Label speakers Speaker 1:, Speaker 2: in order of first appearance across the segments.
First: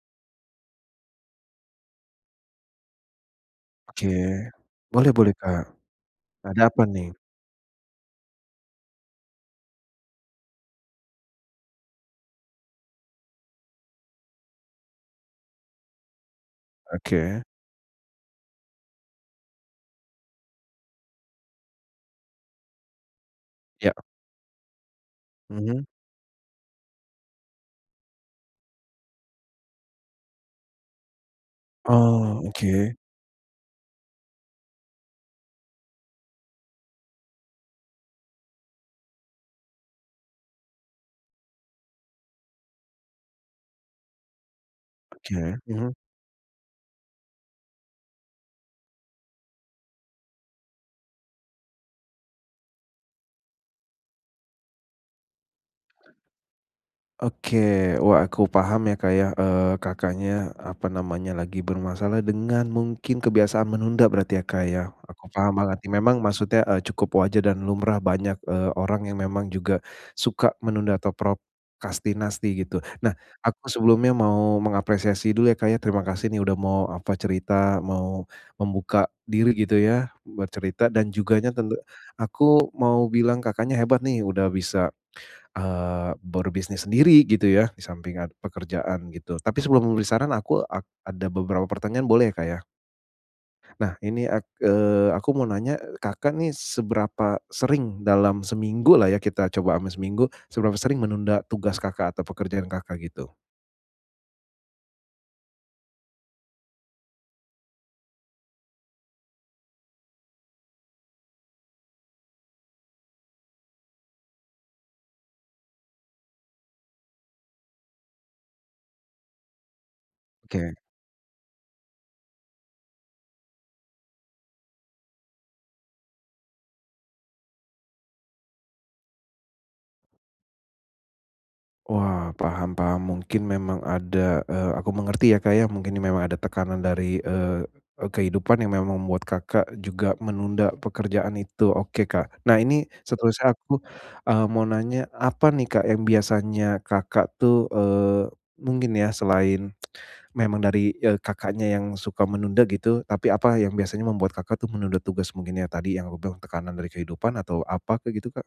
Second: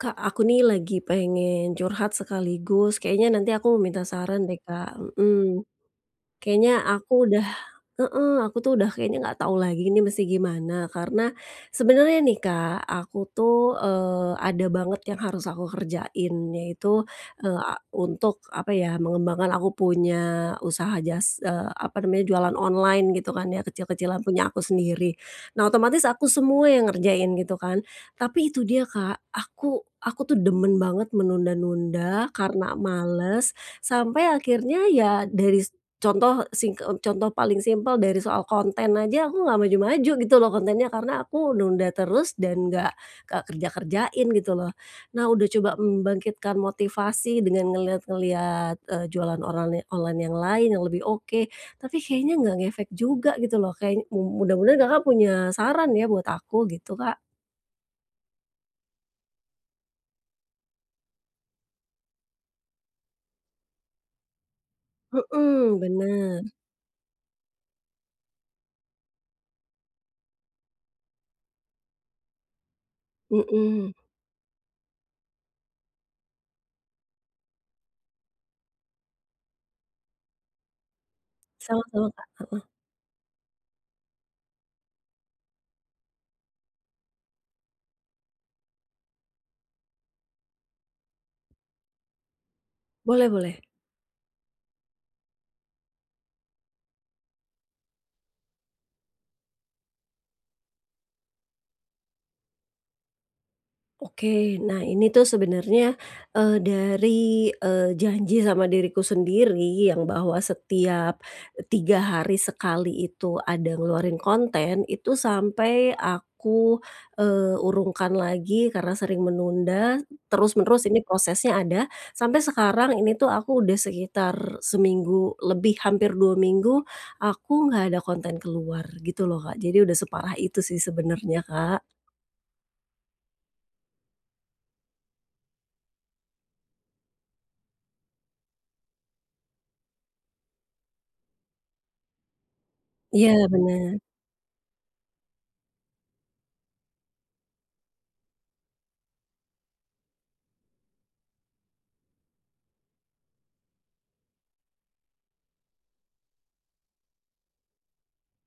Speaker 1: Kak, aku nih lagi pengen curhat sekaligus kayaknya nanti aku minta
Speaker 2: Oke.
Speaker 1: saran deh, Kak,
Speaker 2: Boleh boleh, Kak.
Speaker 1: mmm.
Speaker 2: Ada apa
Speaker 1: Kayaknya
Speaker 2: nih?
Speaker 1: aku udah heeh, aku tuh udah kayaknya nggak tahu lagi ini mesti gimana karena sebenernya nih, Kak, aku tuh, eee, ada banget yang harus aku kerjain yaitu,
Speaker 2: Oke.
Speaker 1: eee, a untuk apa ya, mengembangkan aku punya usaha jas eee, apa namanya jualan online gitu kan ya,
Speaker 2: Ya, ek
Speaker 1: kecil-kecilan punya aku sendiri. Nah,
Speaker 2: Mhm.
Speaker 1: otomatis aku semua yang ngerjain gitu kan. Tapi itu dia, Kak, aku aku tuh demen banget menunda-nunda
Speaker 2: Oh,
Speaker 1: karena
Speaker 2: oke.
Speaker 1: males, sampai akhirnya ya daris contoh sing e contoh paling simpel dari soal konten aja aku nggak maju-maju gitu loh kontennya, karena aku nunda terus dan nggak ka kerja-kerjain gitu loh. Nah, udah
Speaker 2: Oke.
Speaker 1: coba
Speaker 2: Mmm.
Speaker 1: membangkitkan motivasi dengan ngelihat-ngelihat, eee, jualan orale online yang lain yang lebih oke, tapi kayaknya nggak ngefek juga gitu loh, kayak, mu mudah-mudahan Kakak punya saran ya buat aku, gitu, Kak.
Speaker 2: Oke. Wah, aku paham ya, Kak, ya, eee, Kakaknya, apa namanya, lagi bermasalah dengan mungkin kebiasaan menunda berarti ya, Kak, ya. Aku paham
Speaker 1: Mhm,
Speaker 2: banget nih, memang
Speaker 1: bener.
Speaker 2: maksudnya, eee, cukup wajar dan lumrah banyak, eee, orang yang memang juga suka menunda atau prokrastinasi gitu. Nah, aku
Speaker 1: Mhm.
Speaker 2: sebelumnya mau mengapresiasi dulu ya, Kak, ya. Terima kasih nih udah mau, apa, cerita, mau membuka diri gitu ya buat cerita dan juganya tentu
Speaker 1: Sama-sama, Kak, heeh.
Speaker 2: aku mau bilang Kakaknya hebat nih udah bisa, eee, berbisnis sendiri, gitu ya, di samping ada pekerjaan gitu. Tapi sebelum memberi saran aku ak ada beberapa pertanyaan boleh ya, Kak, ya?
Speaker 1: Boleh boleh.
Speaker 2: Nah, ini ak eee, aku mau nanya Kakak nih seberapa sering dalam seminggulah ya kita coba ama seminggu, seberapa sering menunda tugas Kakak atau pekerjaan Kakak, gitu?
Speaker 1: Oke, nah ini tuh sebenernya, eee, dari, eee, janji sama diriku sendiri yang bahwa setiap 3 hari sekali itu ada ngeluarin konten itu sampai aku, eee, urungkan lagi karena sering menunda,
Speaker 2: Oke.
Speaker 1: terus-menerus ini prosesnya ada, sampai sekarang ini tuh aku udah sekitar seminggu lebih, hampir 2 minggu aku nggak ada konten keluar gitu loh Kak. Jadi udah separah itu sih sebenernya Kak.
Speaker 2: Wah, paham paham, mungkin memang ada eee, aku mengerti ya Kak ya, mungkin memang ada tekanan dari, eee, kehidupan yang memang membuat Kakak juga menunda pekerjaan itu. Oke Kak, nah ini
Speaker 1: Iya,
Speaker 2: seterusnya aku,
Speaker 1: bener.
Speaker 2: eee, mau nanya apa nih Kak yang biasanya Kakak tuh eee, mungkin ya selain memang dari, eee, Kakaknya yang suka menunda gitu. Tapi apa yang biasanya membuat Kakak tuh menunda tugas mungkin ya tadi yang aku bilang tekanan dari kehidupan atau apa Kak gitu Kak?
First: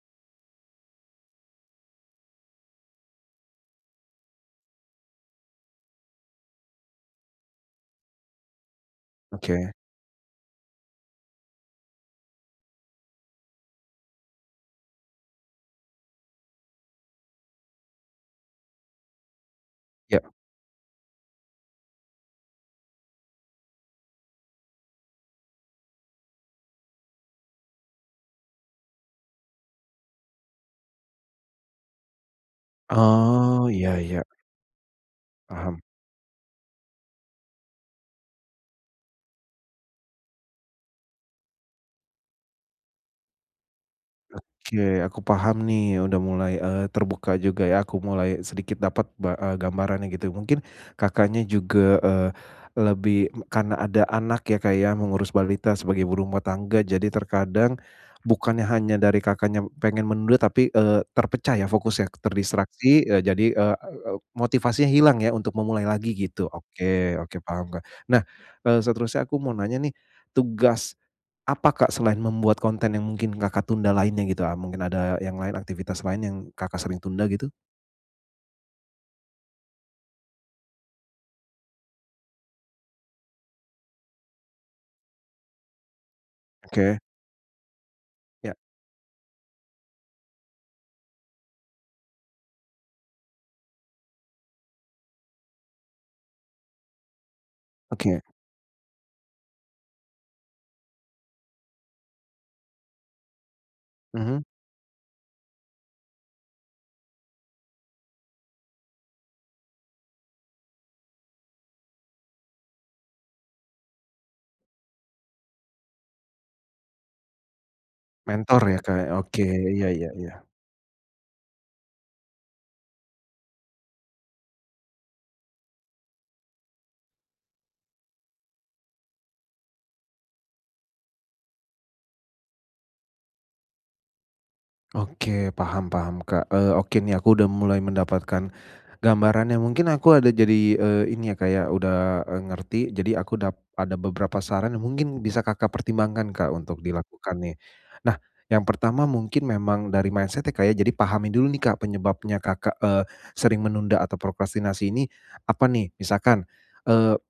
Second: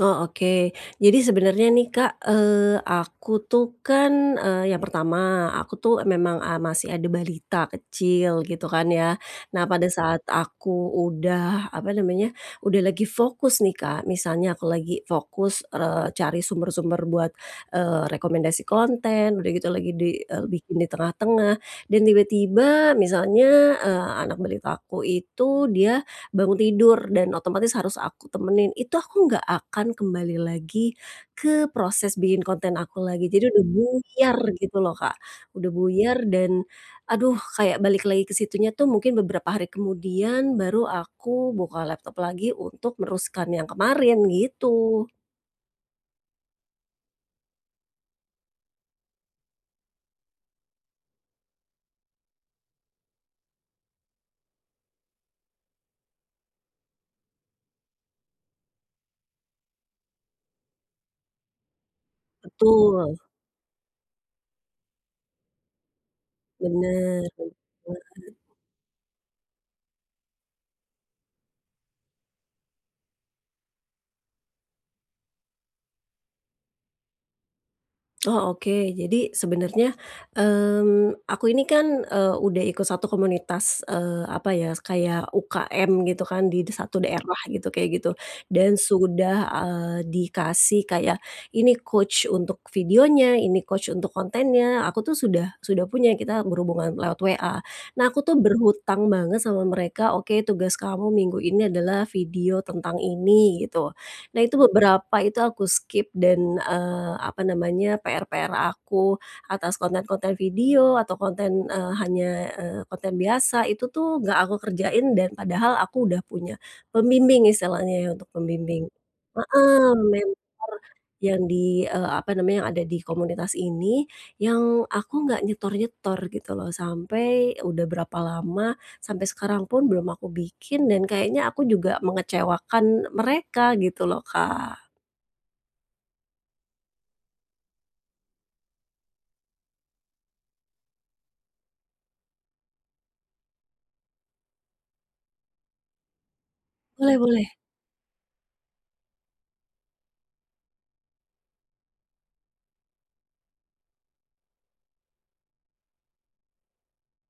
Speaker 1: Oh oke. Jadi sebenernya nih Kak, eee, aku tuh kan, eee, yang pertama, aku tuh memang a masih ada balita kecil gitu kan ya. Nah
Speaker 2: Oke.
Speaker 1: pada saat aku udah apa namanya, udah lagi fokus nih Kak. Misalnya aku lagi fokus, eee, cari sumber-sumber buat, eee, rekomendasi konten, udah gitu lagi di
Speaker 2: Ya.
Speaker 1: eee, bikin di tengah-tengah dan tiba-tiba misalnya, eee, anak balita aku itu dia bangun tidur dan otomatis harus aku temenin, itu aku nggak akan kembali lagi ke proses bikin konten aku lagi. Jadi udah
Speaker 2: Oh, iya, iya.
Speaker 1: buyar gitu loh Kak, udah
Speaker 2: Paham.
Speaker 1: buyar dan, aduh kayak balik lagi ke situnya tuh mungkin beberapa hari kemudian, baru aku buka laptop lagi untuk meneruskan yang kemarin,
Speaker 2: Oke,
Speaker 1: gitu.
Speaker 2: aku paham nih udah mulai, eee, terbuka juga ya, aku mulai sedikit dapat ba e gambarannya gitu. Mungkin Kakaknya juga, eee, lebih karena ada anak ya Kak ya mengurus balita sebagai ibu rumah tangga. Jadi terkadang bukannya hanya dari Kakaknya pengen menunda tapi, eee, terpecah ya fokusnya, terdistraksi,
Speaker 1: Betul.
Speaker 2: eee, jadi, eee, e e motivasinya hilang ya untuk memulai lagi gitu. Oke,
Speaker 1: Bener,
Speaker 2: oke paham Kak, nah,
Speaker 1: bener.
Speaker 2: eee, seterusnya aku mau nanya nih. Tugas apa Kak selain membuat konten yang mungkin Kakak tunda lainnya gitu a mungkin ada yang lain, aktivitas lain yang Kakak sering tunda gitu?
Speaker 1: Oh oke, jadi sebenernya, mmm, aku ini kan, eee udah ikut satu komunitas, eee apa ya, kayak UKM gitu kan di di
Speaker 2: Oke.
Speaker 1: satu daerah gitu, kayak gitu.
Speaker 2: Ya.
Speaker 1: Dan sudah, ah, dikasih kayak, ini coach untuk videonya, ini coach untuk kontennya, aku tuh sudah sudah punya, kita berhubungan lewat WA. Nah
Speaker 2: Oke.
Speaker 1: aku tuh berhutang banget sama mereka, oke, tugas kamu minggu ini adalah video tentang ini gitu. Nah
Speaker 2: Mhm.
Speaker 1: itu, beberapa itu aku skip dan, eee, apa namanya, PR-PR aku atas konten-konten video atau konten, eee hanya, eee, konten biasa itu tuh nggak aku kerjain dan padahal aku udah punya pembimbing istilahnya ya untuk
Speaker 2: Mentor ya,
Speaker 1: pembimbing.
Speaker 2: Kak, ya? Oke, iya
Speaker 1: Heeh,
Speaker 2: iya
Speaker 1: mentor
Speaker 2: iya.
Speaker 1: yang di, eee, apa namanya, yang ada di komunitas ini, yang aku nggak nyetor-nyetor gitu loh. Sampai udah berapa lama, sampai sekarang pun belum aku bikin dan kayaknya aku juga mengecewakan mereka gitu loh, Kak.
Speaker 2: Oke, paham paham, Kak. Eee, oke nih, aku sudah mulai mendapatkan gambarannya. Mungkin aku ada jadi, eee, ini ya kayak udah, eee, ngerti. Jadi aku dap ada beberapa saran yang mungkin bisa Kakak pertimbangkan, Kak, untuk
Speaker 1: Boleh
Speaker 2: dilakukan
Speaker 1: boleh.
Speaker 2: nih. Nah, yang pertama mungkin memang dari mindset-nya, Kak, ya, jadi pahami dulu nih, Kak, penyebabnya Kakak, eee, sering menunda atau prokrastinasi ini apa nih? Misalkan, eee,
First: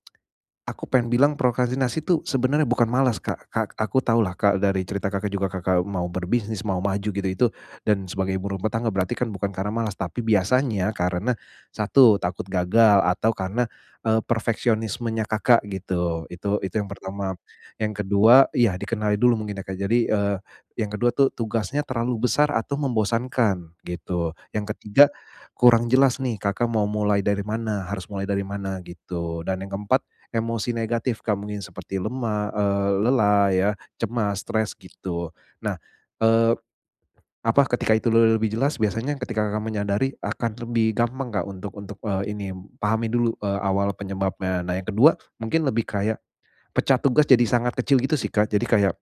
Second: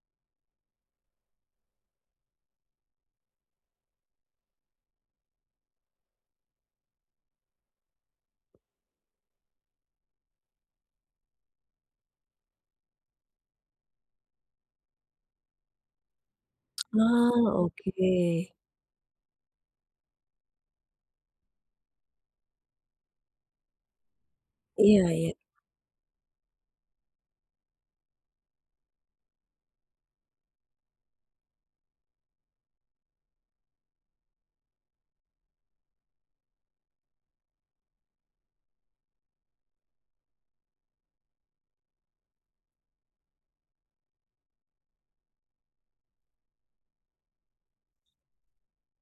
Speaker 2: aku pengen bilang prokrastinasi itu sebenarnya bukan malas, Kak. Kak, aku tahulah, Kak, dari cerita Kakak juga, Kakak mau berbisnis, mau maju gitu itu dan sebagai ibu rumah tangga, berarti kan bukan karena malas. Tapi biasanya karena, satu, takut gagal atau karena, eee, perfeksionismenya Kakak gitu, itu itu yang pertama.
Speaker 1: Wah,
Speaker 2: Yang kedua
Speaker 1: oke.
Speaker 2: iya, dikenali dulu mungkin ya, Kak, jadi, eee, yang kedua tuh, tugasnya terlalu besar atau membosankan gitu. Yang ketiga,
Speaker 1: Iya iya.
Speaker 2: kurang jelas nih, Kakak mau mulai dari mana, harus mulai dari mana gitu. Dan yang keempat, emosi negatif, Kak, mungkin seperti lemah, eee, lelah ya, cemas stres gitu. Nah, eee, apa, ketika itu le lebih jelas, biasanya ketika Kakak menyadari akan lebih gampang, Kak, untuk untuk, eee, ini, pahami dulu, eee, awal penyebabnya. Nah yang kedua, mungkin lebih kayak pecah tugas jadi sangat kecil gitu sih, Kak. Jadi kayak,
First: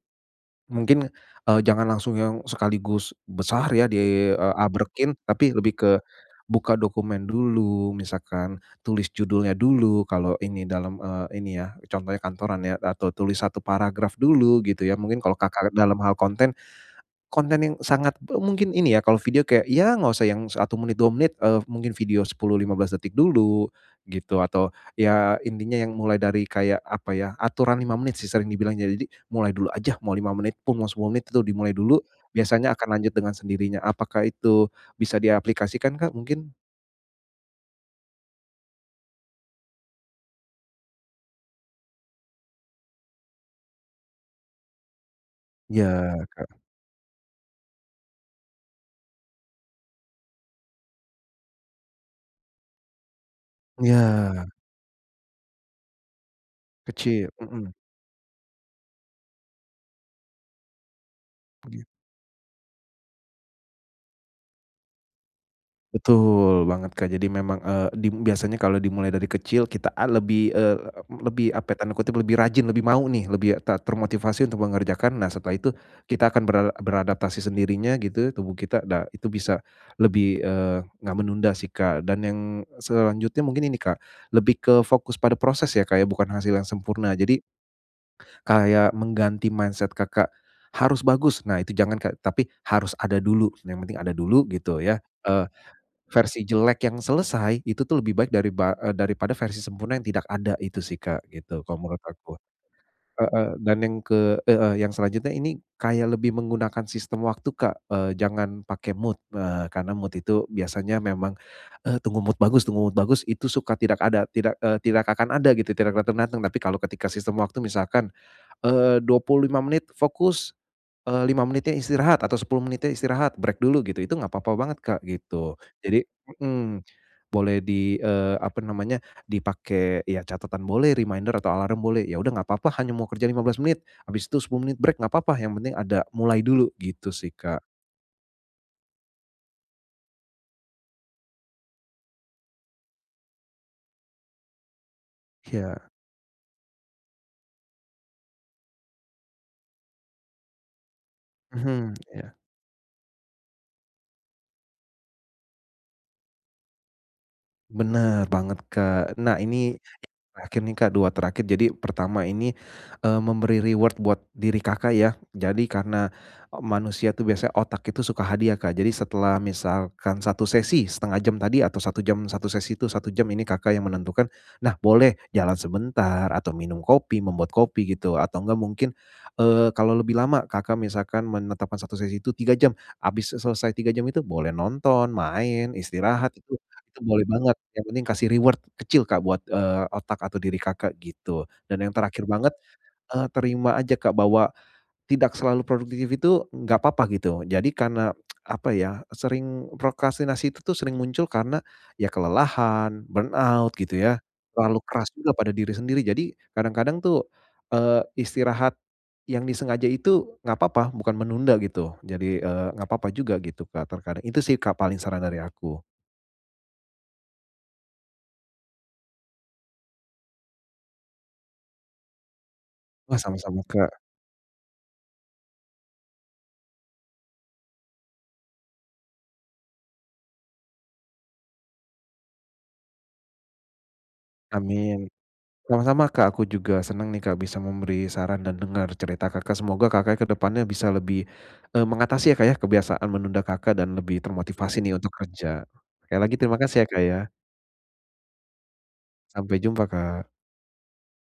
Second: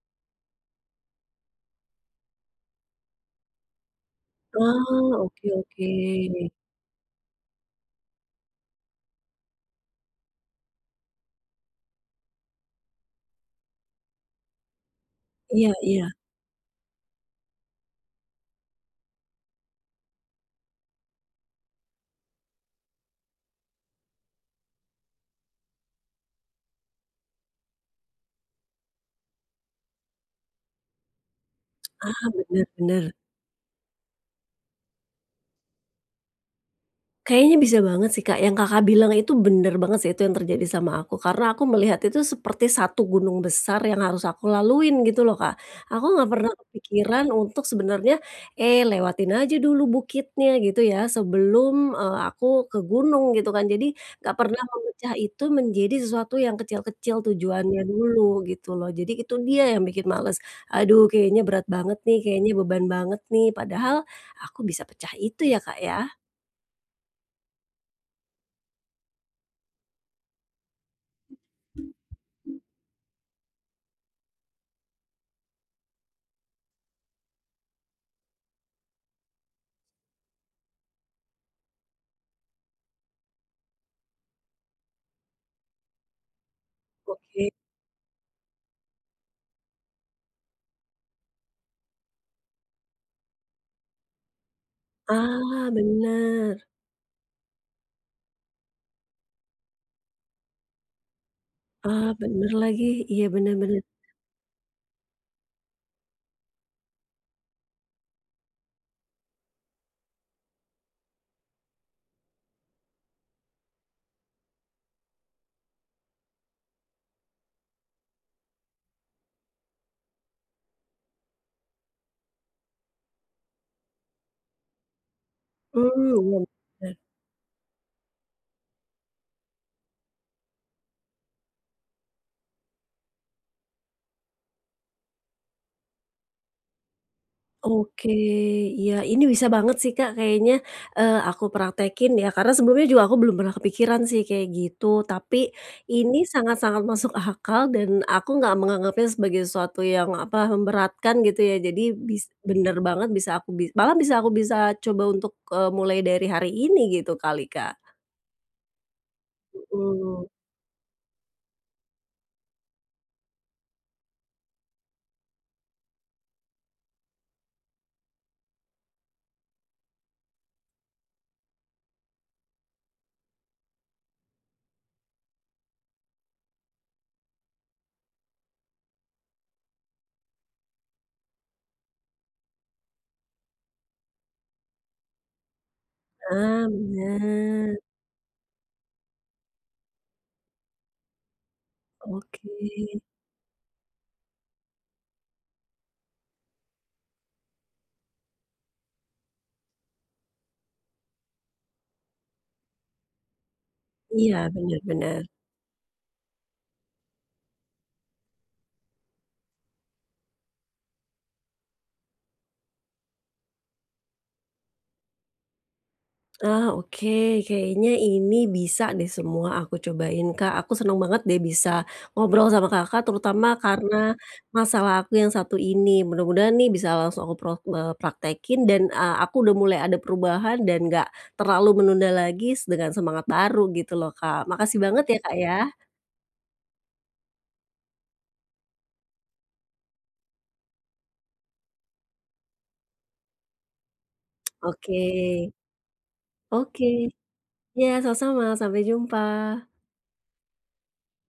Speaker 2: mungkin, eee, jangan langsung yang sekaligus besar ya di, eee,
Speaker 1: Wah,
Speaker 2: abrekin,
Speaker 1: oke
Speaker 2: tapi lebih
Speaker 1: oke.
Speaker 2: ke buka dokumen dulu, misalkan tulis judulnya dulu, kalau ini, dalam, eee, ini ya, contohnya kantoran ya, atau tulis 1 paragraf dulu gitu ya. Mungkin kalau Kakak
Speaker 1: Iya
Speaker 2: dalam
Speaker 1: iya.
Speaker 2: hal konten, konten yang sangat, pe mungkin ini ya, kalau video kayak, ya enggak usah yang 1 menit, 2 menit, eee, mungkin video 10, 15 detik dulu gitu. Atau ya intinya yang mulai dari kayak apa ya, aturan 5 menit sih sering dibilangnya. Jadi mulai dulu aja, mau 5 menit pun mau 10 menit itu dimulai dulu,
Speaker 1: Ah, bener
Speaker 2: biasanya akan lanjut
Speaker 1: bener.
Speaker 2: dengan sendirinya. Apakah itu bisa diaplikasikan, Kak, mungkin?
Speaker 1: Kayaknya bisa banget sih, Kak, yang Kakak bilang itu benar banget sih, itu yang terjadi sama aku. Karena aku melihat itu seperti satu gunung besar yang harus aku laluin, gitu loh, Kak.
Speaker 2: Iya,
Speaker 1: Aku nggak pernah
Speaker 2: Kak.
Speaker 1: kepikiran untuk sebenarnya, "Eee, lewatin aja dulu bukitnya, gitu ya, sebelum, eee, aku ke gunung." Gitu kan. Jadi nggak
Speaker 2: Iya.
Speaker 1: pernah memecah itu menjadi sesuatu yang kecil-kecil
Speaker 2: Kecil, mhm.
Speaker 1: tujuannya dulu, gitu loh. Jadi itu dia yang bikin malas, "Aduh, kayaknya berat
Speaker 2: Begit
Speaker 1: banget nih, kayaknya beban banget nih." Padahal aku bisa pecah itu ya, Kak, ya.
Speaker 2: Betul banget, Kak. Jadi memang, eee, dim biasanya kalau dimulai dari kecil, kita a lebih e e lebih, apa, tanda kutip "lebih rajin", lebih mau nih, lebih ter termotivasi untuk mengerjakan. Nah, setelah itu kita akan bera beradaptasi sendirinya, gitu, tubuh kita dah, itu bisa lebih, eee, nggak menunda sih, Kak. Dan yang selanjutnya mungkin ini, Kak, lebih ke fokus pada proses ya, Kak, ya, bukan hasil yang sempurna. Jadi
Speaker 1: Oke.
Speaker 2: kayak mengganti mindset Kakak, "Harus bagus." Nah, itu jangan, Kak, tapi, "Harus ada dulu." Yang penting ada dulu, gitu ya. Eee,
Speaker 1: Ah,
Speaker 2: versi
Speaker 1: benar.
Speaker 2: jelek yang selesai, itu tuh lebih baik dariba e daripada versi sempurna yang tidak ada, itu sih, Kak, gitu, kalau menurut
Speaker 1: Ah,
Speaker 2: aku.
Speaker 1: benar lagi. Iya,
Speaker 2: Heeh,
Speaker 1: benar,
Speaker 2: dan
Speaker 1: benar.
Speaker 2: yang ke heeh, yang selanjutnya ini kayak lebih menggunakan sistem waktu, Kak. Eee, jangan pake mood, eee, karena mood itu biasanya memang, eee, "Tunggu mood bagus, tunggu mood bagus." Itu suka tidak ada, tidak eee, tidak akan ada gitu, tidak datang-datang. Tapi kalau ketika sistem waktu misalkan, eee, 25 menit fokus, eee, 5 menitnya istirahat atau 10 menitnya istirahat, break dulu gitu, itu nggak apa-apa banget, Kak, gitu.
Speaker 1: Oh,
Speaker 2: Jadi
Speaker 1: benar.
Speaker 2: mhm.
Speaker 1: Benar.
Speaker 2: Boleh di, eee, apa namanya, dipakai ya catatan boleh, reminder atau alarm boleh. Ya, udah nggak apa-apa, hanya mau kerja 15 menit, abis itu 10 menit break, nggak apa-apa. Yang penting ada, mulai dulu, gitu sih, Kak.
Speaker 1: Oke. Iya, ini bisa banget sih, Kak. Kayaknya, eee, aku praktekkin ya karena sebelumnya juga aku belum pernah kepikiran sih kayak gitu. Tapi,
Speaker 2: Iya.
Speaker 1: ini sangat-sangat masuk akal dan aku nggak menganggapnya sebagai sesuatu yang, apa, memberatkan, gitu ya. Jadi
Speaker 2: Mhm,
Speaker 1: bis
Speaker 2: iya.
Speaker 1: benar banget bisa aku bi malah bisa aku bisa coba untuk, eee, mulai dari hari ini, gitu kali, Kak.
Speaker 2: Benar banget, Kak. Nah, ini yang
Speaker 1: Mhm.
Speaker 2: terakhir nih, Kak, dua terakhir. Jadi pertama ini, eee, memberi reward buat diri Kakak ya. Jadi karena e manusia tuh biasa otak itu suka hadiah, Kak. Jadi setelah misalkan satu sesi 1/2 jam tadi atau 1 jam, satu sesi itu 1 jam, ini Kakak yang menentukan. Nah, boleh jalan sebentar, atau minum kopi, membuat kopi, gitu. Atau nggak, mungkin, eee, kalau lebih lama, Kakak misalkan menetapkan satu sesi itu 3 jam habis e selesai 3 jam itu boleh nonton, main, istirahat, itu
Speaker 1: Ah,
Speaker 2: itu boleh banget.
Speaker 1: benar.
Speaker 2: Yang penting kasih reward kecil, Kak, buat, eee, otak atau diri Kakak, gitu. Dan yang terakhir
Speaker 1: Oke.
Speaker 2: banget, eee, terima aja, Kak, bahwa tidak selalu produktif itu, nggak apa-apa, gitu. Jadi karena, apa ya, sering prokrastinasi itu tuh sering muncul karena ya kelelahan, burnout, gitu ya,
Speaker 1: Iya,
Speaker 2: terlalu
Speaker 1: benar
Speaker 2: keras
Speaker 1: benar.
Speaker 2: juga pada diri sendiri. Jadi kadang-kadang tuh, eee, istirahat yang disengaja itu, nggak apa-apa, bukan menunda gitu. Jadi, eee, nggak apa-apa juga gitu, Kak, terkadang. Itu sih, Kak, paling, saran dari aku.
Speaker 1: Nah, oke. Kayaknya ini bisa deh semua aku cobain, Kak. Aku senang banget deh bisa ngobrol sama Kakak
Speaker 2: Wah,
Speaker 1: terutama
Speaker 2: sama-sama, Kak.
Speaker 1: karena masalah aku yang satu ini. Mudah-mudahan nih bisa langsung aku prok eee, praktekkin dan e aku udah mulai ada perubahan dan nggak terlalu menunda lagi s dengan semangat baru, gitu loh, Kak. Makasih banget
Speaker 2: Amin!
Speaker 1: ya, Kak, ya.
Speaker 2: Sama-sama, Kak. Aku juga senang nih, Kak, bisa memberi saran dan dengar cerita Kakak. Semoga Kakaknya ke depannya bisa lebih e mengatasi ya, Kak, ya kebiasaan menunda Kakak dan lebih termotivasi
Speaker 1: Oke.
Speaker 2: nih untuk kerja. Sekali lagi, terima kasih
Speaker 1: Oke.
Speaker 2: ya, Kak, ya.
Speaker 1: Iya, sama-sama. Sampai
Speaker 2: Sampai
Speaker 1: jumpa.
Speaker 2: jumpa, Kak.